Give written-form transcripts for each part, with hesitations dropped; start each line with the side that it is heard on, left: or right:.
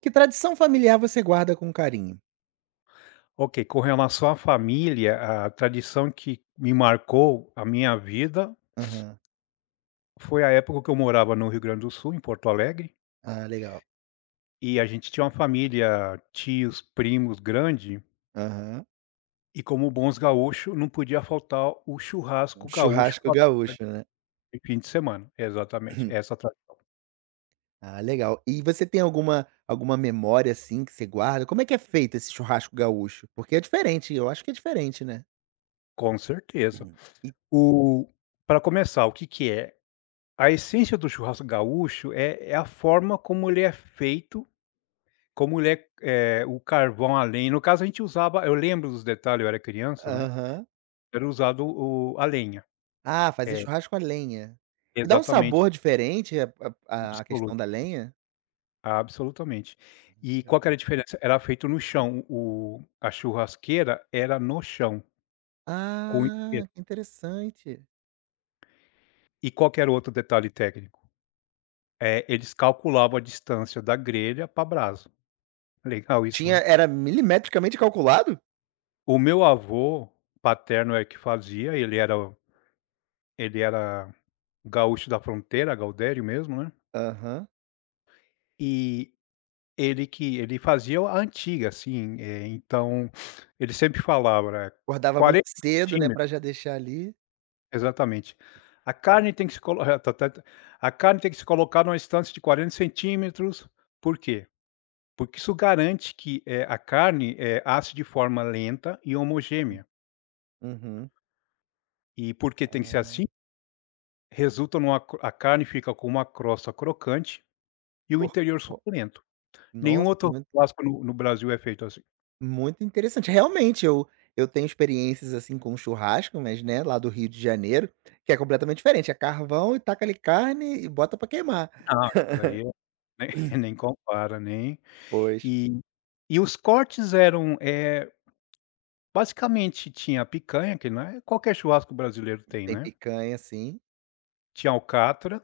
right: Que tradição familiar você guarda com carinho?
left: Ok, com relação à família, a tradição que me marcou a minha vida
right: Aham.
left: foi a época que eu morava no Rio Grande do Sul, em Porto Alegre,
right: Ah, legal.
left: e a gente tinha uma família, tios, primos grande,
right: Aham.
left: e como bons gaúchos, não podia faltar o
right: Um
left: churrasco gaúcho
right: churrasco gaúcho, né.
left: de fim de semana. Exatamente,
right: Ah, legal. E você tem alguma memória, assim, que você guarda? Como é que é feito esse churrasco gaúcho? Porque é diferente, eu acho que é diferente, né.
left: com certeza.
right: Uhum. E
left: O Para começar, o que que é? A essência do churrasco gaúcho é a forma como ele é feito. Como ele é, é o carvão, a lenha, no caso a gente usava, eu lembro dos detalhes, eu era criança, né,
right: aham.
left: era usado o a lenha.
right: Ah, fazer
left: É,
right: churrasco à lenha. E dá um
left: exatamente,
right: sabor diferente a
left: absoluto,
right: questão da lenha?
left: absolutamente. E
right: Legal.
left: qual que era a diferença? Era feito no chão, o a churrasqueira era no chão, com
right: Ah,
left: espeto.
right: que interessante.
left: E qual que era o outro detalhe técnico? Eles calculavam a distância da grelha para a brasa. Legal isso, né.
right: Tinha era milimetricamente calculado?
left: O meu avô paterno é que fazia, ele era gaúcho da fronteira, gaudério mesmo, né.
right: Aham.
left: E ele que ele fazia a antiga, assim, então ele sempre falava, né,
right: Acordava muito
left: 40
right: cedo, né,
left: centímetros,
right: pra já deixar ali.
left: exatamente. A carne tem que se colo eh, ta ta ta a carne tem que se colocar numa distância de 40 centímetros, por quê? Porque isso garante que, a carne, asse de forma lenta e homogênea.
right: Uhum.
left: E porque tem que ser assim,
right: Ah,
left: resulta numa cro a carne fica com uma crosta crocante e o
right: por
left: interior
right: po
left: suculento. Nenhum
right: Nossa,
left: outro
right: muito
left: churrasco no Brasil é feito assim.
right: muito interessante. Realmente, eu tenho experiências, assim, com churrasco, mas, né, lá do Rio de Janeiro, que é completamente diferente, é carvão e taca ali carne e bota pra queimar.
left: Ah, daí é Nem nem compara, nem
right: Pois,
left: e e os cortes eram, basicamente tinha a picanha, que não é qualquer churrasco brasileiro tem,
right: tem
left: né.
right: picanha, assim.
left: Tinha alcatra,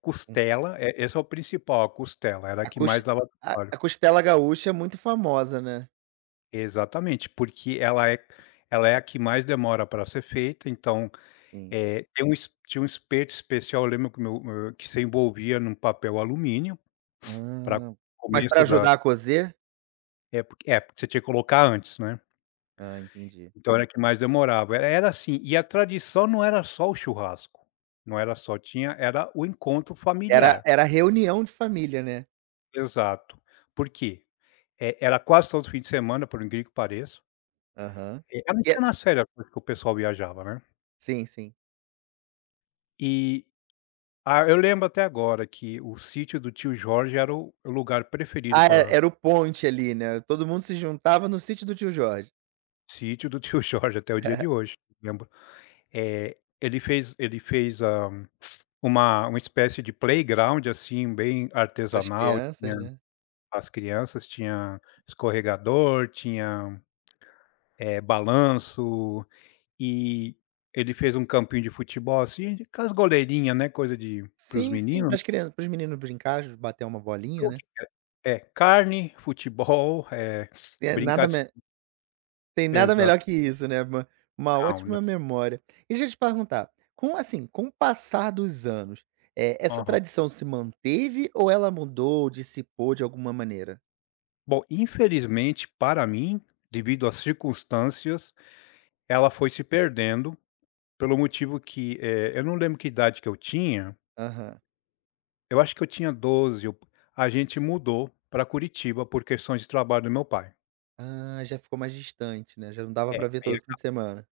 left: costela, esse é o principal, a costela, era a
right: A
left: que
right: cos
left: mais dava
right: a
left: trabalho.
right: a costela gaúcha é muito famosa, né.
left: Exatamente, porque ela é a que mais demora para ser feita, então,
right: Sim.
left: é tem um es tinha um espeto especial, eu lembro que meu que se envolvia num papel alumínio para
right: Ah, mas pra
left: começo da
right: ajudar a cozer?
left: porque você tinha que colocar antes, né.
right: Ah, entendi.
left: Então era a que mais demorava. Era assim, e a tradição não era só o churrasco, não era só, tinha, era o encontro
right: Era
left: familiar.
right: era reunião de família, né.
left: Exato. Por quê? Era quase todo fim de semana, por incrível que pareça.
right: Aham.
left: A não
right: E é
left: ser nas férias que o pessoal viajava, né.
right: sim, sim.
left: E, ah, eu lembro até agora que o sítio do tio Jorge era o lugar preferido
right: Ah, é
left: para
right: era o ponte ali, né, todo mundo se juntava no sítio do tio Jorge.
left: sítio do tio Jorge até o dia de hoje, lembro. Ele fez uma espécie de playground, assim, bem
right: Para as
left: artesanal.
right: crianças, né.
left: As crianças tinha escorregador, tinha, balanço, e ele fez um campinho de futebol, assim, com as goleirinhas, né, coisa de para os
right: Sim, sim, para
left: meninos.
right: as crianças para os meninos brincar, j bater uma bolinha,
left: Então,
right: né.
left: é, carne, futebol,
right: É nada
left: brincar de
right: me Tem nada
left: exato,
right: melhor que isso, né, uma
left: não, não.
right: ótima memória. E deixa eu te perguntar, com assim, com o passar dos anos, essa
left: Aham.
right: tradição se manteve ou ela mudou, dissipou de alguma maneira?
left: Bom, infelizmente para mim, devido às circunstâncias, ela foi se perdendo, pelo motivo que, eu não lembro que idade que eu tinha.
right: Aham.
left: Eu acho que eu tinha 12. Eu A gente mudou para Curitiba por questões de trabalho do meu pai.
right: Ah, já ficou mais distante, né, já não dava
left: É,
right: para ver
left: aí
right: todo fim de semana.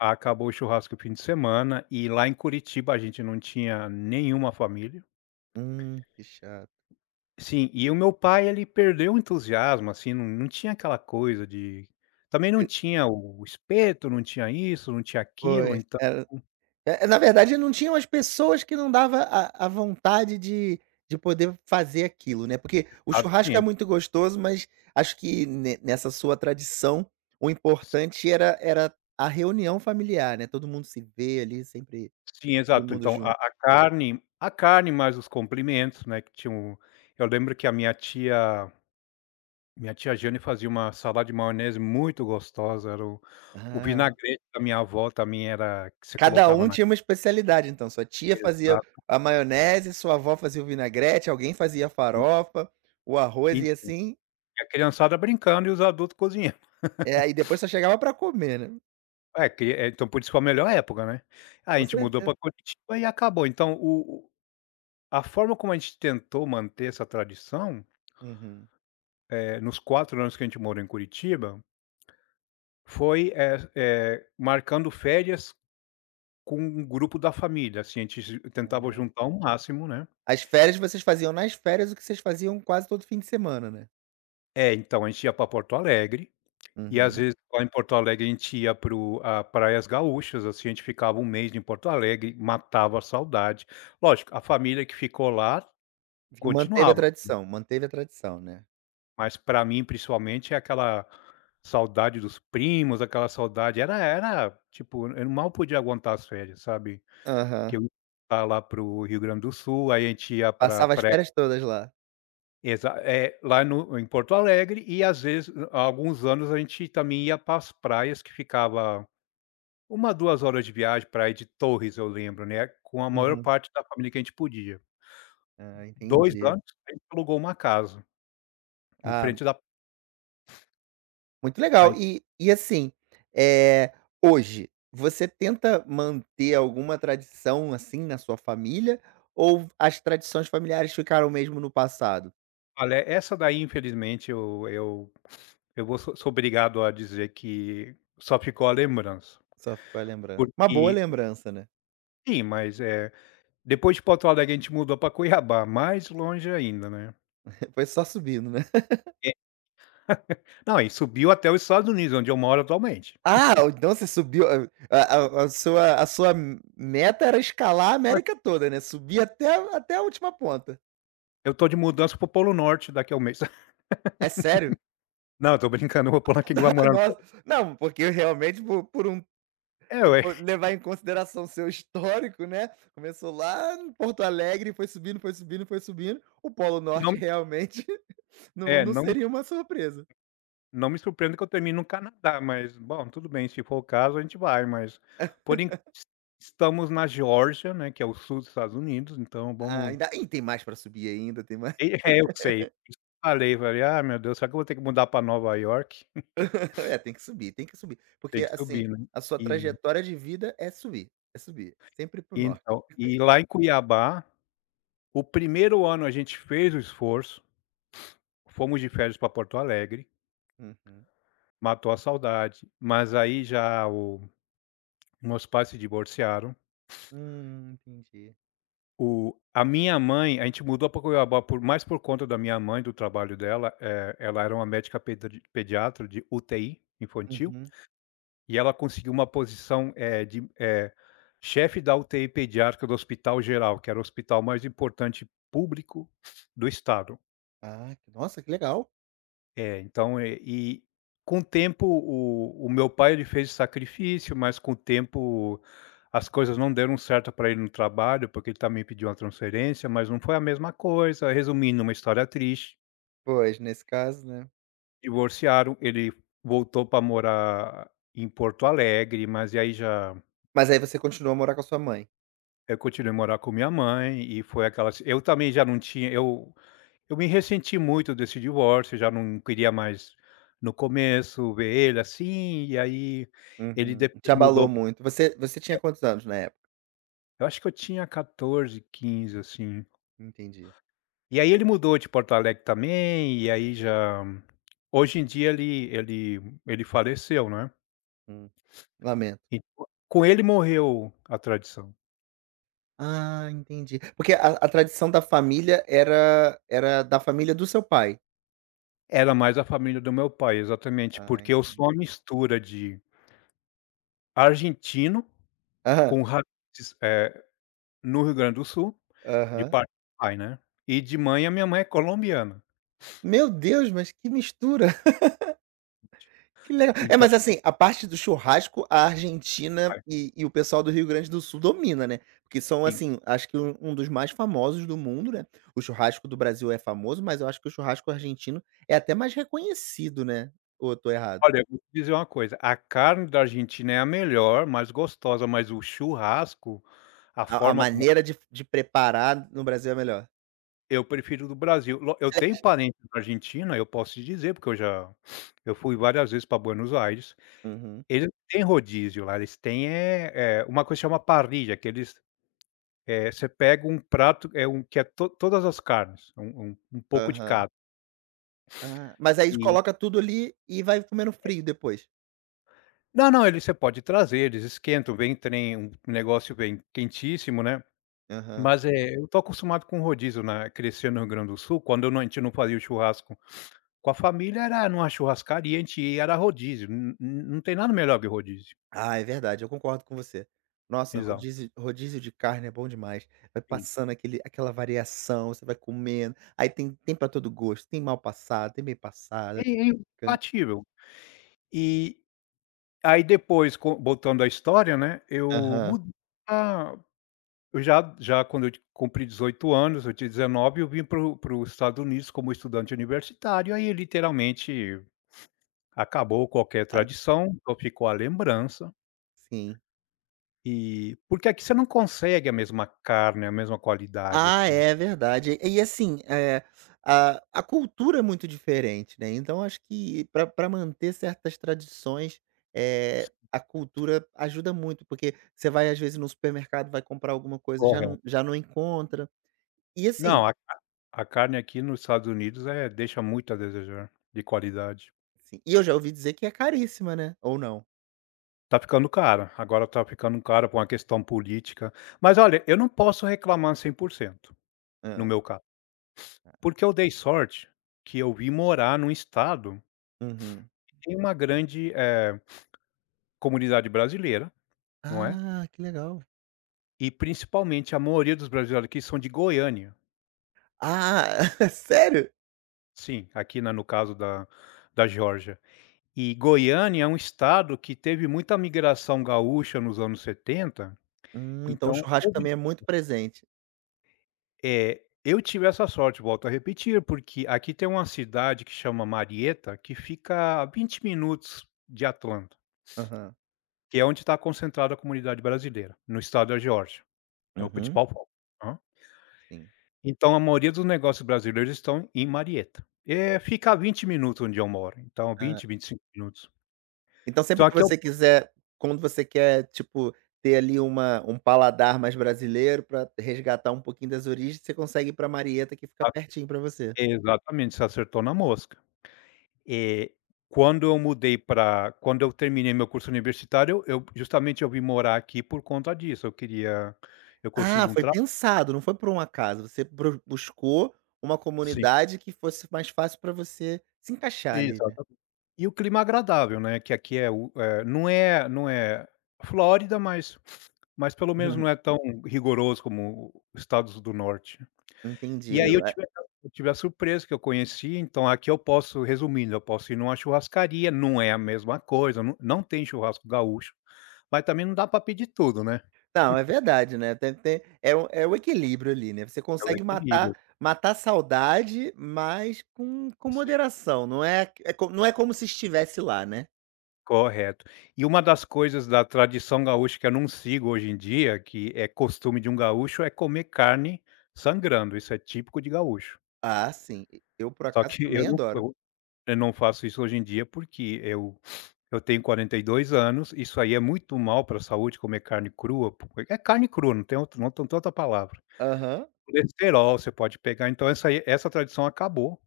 left: acabou o churrasco no fim de semana e lá em Curitiba a gente não tinha nenhuma família.
right: Que chato.
left: Sim, e o meu pai ele perdeu o entusiasmo, assim, não tinha aquela coisa de, também não
right: De
left: tinha o espeto, não tinha isso, não tinha aquilo,
right: Pois,
left: então
right: é, é, na verdade não tinham as pessoas que não dava a vontade de poder fazer aquilo, né, porque o churrasco é
left: exatamente.
right: muito gostoso, mas acho que ne nessa sua tradição, o importante era a reunião familiar, né, todo mundo se vê ali, sempre
left: Sim,
right: todo
left: exato.
right: mundo
left: Então a
right: junto.
left: a carne a carne mais os complementos, né, que tinha eu lembro que a minha tia, minha tia Jane fazia uma salada de maionese muito gostosa, era o
right: Ah,
left: vinagrete da minha avó também, era que você
right: cada
left: colocava
right: um
left: na,
right: tinha uma especialidade então, sua tia fazia
left: exato,
right: a maionese, sua avó fazia o vinagrete, alguém fazia a
left: e
right: farofa, o arroz e assim,
left: a criançada brincando e os adultos cozinhando.
right: é e depois só chegava para comer, né.
left: É que é, então por isso foi a melhor época, né. A
right: Com
left: gente mudou
right: certeza.
left: para Curitiba e acabou, então o a forma como a gente tentou manter essa tradição,
right: Uhum.
left: eh nos 4 anos que a gente morou em Curitiba, foi marcando férias com um grupo da família, assim, a gente ju tentava
right: Ah.
left: juntar o máximo, né.
right: As férias vocês faziam nas férias o que vocês faziam quase todo fim de semana, né?
left: É, então, a gente ia para Porto Alegre, e às
right: Uhum.
left: vezes lá em Porto Alegre a gente ia para o a praias gaúchas, assim, a gente ficava um mês em Porto Alegre, matava a saudade. Lógico, a família que ficou lá
right: Que manteve a
left: continuava,
right: tradição, manteve a tradição, né?
left: mas para mim principalmente é aquela saudade dos primos, aquela saudade era tipo, eu mal podia aguentar as férias, sabe. Que
right: Aham.
left: eu ia lá para o Rio Grande do Sul, aí a gente ia para
right: Passava as
left: pra
right: férias todas lá.
left: Lá no em Porto Alegre e às vezes há alguns anos a gente também ia para as praias que ficava uma 2 horas de viagem, praia de Torres eu lembro, né, com a maior
right: Uhum.
left: parte da família que a gente podia.
right: Ah,
left: dois
right: entendi.
left: anos a gente alugou uma casa, em
right: Ah,
left: frente da
right: muito legal.
left: aí
right: E assim, eh, hoje, você tenta manter alguma tradição, assim, na sua família ou as tradições familiares ficaram mesmo no passado?
left: olha, essa daí infelizmente eu vou sou sou obrigado a dizer que só ficou a lembrança,
right: Só ficou a lembran uma boa
left: porque
right: lembrança, né?
left: sim, mas, depois de Porto Alegre a gente mudou para Cuiabá, mais longe ainda, né.
right: Foi só subindo, né?
left: Não, e subiu até os Estados Unidos, onde eu moro atualmente.
right: Ah, então você subiu a sua meta era escalar a
left: Olha.
right: América toda, né, subir até até a última ponta.
left: Eu tô de mudança para o Polo Norte daqui a um mês.
right: É sério?
left: Não, eu tô brincando, eu vou pular quem vai morar no
right: Nossa.
left: Polo.
right: Não, porque eu realmente por um
left: É,
right: se
left: ué.
right: levar em consideração seu histórico, né, começou lá em Porto Alegre, foi subindo, foi subindo, foi subindo, o Polo
left: Não
right: Norte
left: me-
right: realmente não
left: é,
right: não
left: não me
right: seria uma surpresa.
left: não me surpreenda que eu termine no Canadá, mas, bom, tudo bem, se for o caso, a gente vai, mas por enquanto estamos na Geórgia, né, que é o sul dos Estados Unidos, então
right: Ah,
left: vamos.
right: ainda ih, tem mais para subir ainda, tem mais
left: E é, eu sei. Falei: "Ah, meu Deus, será que eu vou ter que mudar para Nova York?"
right: é, tem que subir,
left: Tem
right: porque,
left: que
right: assim,
left: subir, né.
right: a sua
left: E
right: trajetória de vida é subir, é subir, é sempre para o
left: e
right: norte.
left: então, e lá em Cuiabá, o primeiro ano a gente fez o esforço. Fomos de férias para Porto Alegre,
right: Uhum.
left: matou a saudade, mas aí já o meus pais se divorciaram.
right: Entendi.
left: O A minha mãe, a gente mudou para Cuiabá por conta da minha mãe, do trabalho dela, ela era uma médica pedri pediatra de UTI infantil,
right: Uhum.
left: e ela conseguiu uma posição, chefe da UTI pediátrica do Hospital Geral, que era o hospital mais importante público do estado.
right: Ah, que nossa, que legal.
left: É, então, e com o tempo o meu pai, ele fez sacrifício, mas com o tempo as coisas não deram certo para ele no trabalho, porque ele também pediu uma transferência, mas não foi a mesma coisa. Resumindo, uma história triste,
right: Pois, nesse caso, né.
left: divorciaram, ele voltou para morar em Porto Alegre, mas e aí já
right: Mas aí você continuou a morar com a sua mãe?
left: eu continuei a morar com minha mãe e foi aquelas, eu também já não tinha, eu me ressenti muito desse divórcio, já não queria mais no começo ver ele assim, e aí ele
right: Uhum. Te
left: depois
right: abalou
left: mudou,
right: muito. Você tinha quantos anos na época?
left: eu acho que eu tinha 14, 15, assim.
right: Entendi.
left: E aí ele mudou de Porto Alegre também, e aí já hoje em dia ele faleceu, né,
right: Hum. Lamento.
left: e com ele morreu a tradição.
right: Ah, entendi. Porque a tradição da família era da família do seu pai?
left: Era mais a família do meu pai, exatamente,
right: Ai.
left: porque eu sou uma mistura de argentino
right: Aham.
left: com raízes, no Rio Grande do Sul. De
right: Aham.
left: parte pai, né. E de mãe, a minha mãe é colombiana.
right: Meu Deus, mas que mistura. Que legal. É,
left: Então
right: mas assim, a parte do churrasco, a Argentina
left: é,
right: e o pessoal do Rio Grande do Sul domina, né. Porque são,
left: sim.
right: assim, acho que um dos mais famosos do mundo, né. O churrasco do Brasil é famoso, mas eu acho que o churrasco argentino é até mais reconhecido, né. Ou eu tô errado?
left: Olha, eu vou te dizer uma coisa, a carne da Argentina é a melhor, mais gostosa, mas o churrasco, a
right: A
left: forma como,
right: maneira de preparar no Brasil é melhor.
left: eu prefiro do Brasil. Lo Eu tenho parente na Argentina, eu posso te dizer, porque eu já, eu fui várias vezes pra Buenos Aires.
right: Uhum.
left: Eles não têm rodízio lá, eles têm, uma coisa que chama parrilla, que eles, você pega um prato, é um que é to todas as carnes, um pouco de
right: Aham.
left: cada.
right: Ah, mas aí
left: E
right: coloca tudo ali e vai comendo frio depois?
left: não, não, ele, você pode trazer, eles esquentam, vem, trem, um negócio, vem quentíssimo, né.
right: Aham.
left: Mas, eu tô acostumado com rodízio, né, crescendo no Rio Grande do Sul, quando eu não, a gente não fazia o churrasco com a família, era numa churrascaria, a gente ia, era rodízio, n n não tem nada melhor que rodízio.
right: Ah, é verdade, eu concordo com você. Nossa,
left: Exato.
right: rodízio de carne é bom demais. Vai
left: Sim.
right: passando aquele aquela variação, você vai comendo, aí tem para todo gosto, tem mal passada, tem bem
left: É
right: passada,
left: é
right: picante
left: imbatível. E aí depois, co voltando à história, né, eu
right: aham.
left: mud ah, eu já já quando eu cumpri 18 anos, eu tinha 19, eu vim para o Estados Unidos como estudante universitário, aí literalmente acabou qualquer
right: Ah,
left: tradição, só ficou a lembrança,
right: sim.
left: e porque aqui você não consegue a mesma carne, a mesma qualidade,
right: Ah,
left: assim.
right: é verdade. E assim, a cultura é muito diferente, né, então acho que para manter certas tradições, a cultura ajuda muito, porque você vai às vezes no supermercado, vai comprar alguma coisa, já não
left: Correto.
right: já não encontra. E assim
left: Não, a carne aqui nos Estados Unidos, deixa muito a desejar de qualidade.
right: sim. E eu já ouvi dizer que é caríssima, né? Ou não?
left: Tá ficando cara, agora tá ficando cara por uma questão política. Mas olha, eu não posso reclamar 100% no
right: Hã.
left: meu caso, porque eu dei sorte que eu vim morar num estado
right: Uhum.
left: que tem uma grande, comunidade brasileira, não é,
right: Ah, que legal.
left: e principalmente a maioria dos brasileiros aqui são de Goiânia.
right: Ah, sério?
left: Sim, aqui na no caso da da Geórgia. E Goiânia é um estado que teve muita migração gaúcha nos anos 70,
right: Então o
left: então
right: churrasco
left: houve,
right: também é muito presente.
left: é, eu tive essa sorte, volto a repetir, porque aqui tem uma cidade que chama Marieta, que fica a 20 minutos de Atlanta,
right: Aham.
left: que é onde está concentrada a comunidade brasileira, no estado da Geórgia, é o
right: Uhum,
left: principal foco. Aham.
right: sim.
left: Então a maioria dos negócios brasileiros estão em Marieta. É, fica a 20 minutos onde eu moro, então
right: Ah,
left: vinte, 25 minutos.
right: então
left: Então
right: sempre que
left: aqui é o,
right: você quiser quando você quer, tipo, ter ali uma um paladar mais brasileiro pra resgatar um pouquinho das origens, você consegue ir pra Marieta, que fica pertinho pra você.
left: exatamente, você acertou na mosca. Eh, quando eu terminei meu curso universitário, eu justamente eu vim morar aqui por conta disso, eu queria, eu consegui
right: Ah,
left: um
right: foi
left: trabalho,
right: pensado, não foi por um acaso, você bru buscou uma
left: sim,
right: comunidade que fosse mais fácil pra você se encaixar ali, né?
left: exatamente. E o clima agradável, né, que aqui é o não é, não é Flórida, mas pelo menos não é tão rigoroso como o estados do norte.
right: Entendi,
left: E aí
right: é
left: eu tive a surpresa que eu conheci, então aqui eu posso, resumindo, eu posso ir numa churrascaria, não é a mesma coisa, não tem churrasco gaúcho. Mas também não dá para pedir tudo, né.
right: não, é verdade, né, tem tem é o é o equilíbrio ali, né, você
left: É o
right: consegue
left: equilíbrio.
right: matar matar a saudade, mas com
left: Sim,
right: moderação, não é como se estivesse lá, né.
left: correto. E uma das coisas da tradição gaúcha que eu não sigo hoje em dia, que é costume de um gaúcho, é comer carne sangrando, isso é típico de gaúcho.
right: Ah, sim, e- eu por
left: Só
right: acaso
left: que
right: também adoro.
left: eu não faço isso hoje em dia, porque eu tenho 42 anos, isso aí é muito mal para a saúde comer carne crua, porque é carne crua, não tem outro, não tem outra palavra.
right: Aham,
left: Colesterol você pode pegar, então essa aí essa tradição acabou.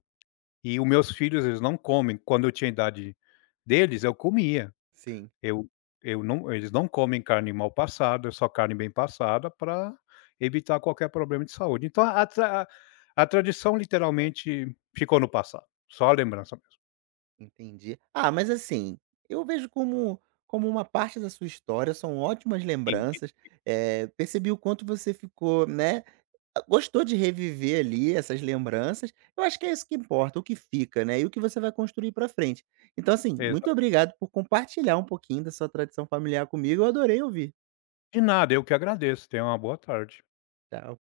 left: E os meus filhos, eles não comem. Quando eu tinha idade deles eu comia,
right: sim,
left: eu eu não eles não comem carne mal passada, é só carne bem passada para evitar qualquer problema de saúde. Então a tradição literalmente ficou no passado, só a lembrança mesmo.
right: entendi. Ah, mas assim, eu vejo como como uma parte da sua história, são ótimas
left: Entendi.
right: lembranças, percebi o quanto você ficou, né. Gostou de reviver ali essas lembranças, eu acho que é isso que importa, o que fica, né, e o que você vai construir pra frente. Então assim, muito
left: Exato.
right: obrigado por compartilhar um pouquinho da sua tradição familiar comigo, eu adorei ouvir.
left: De nada, eu que agradeço, tenha uma boa tarde.
right: Tchau.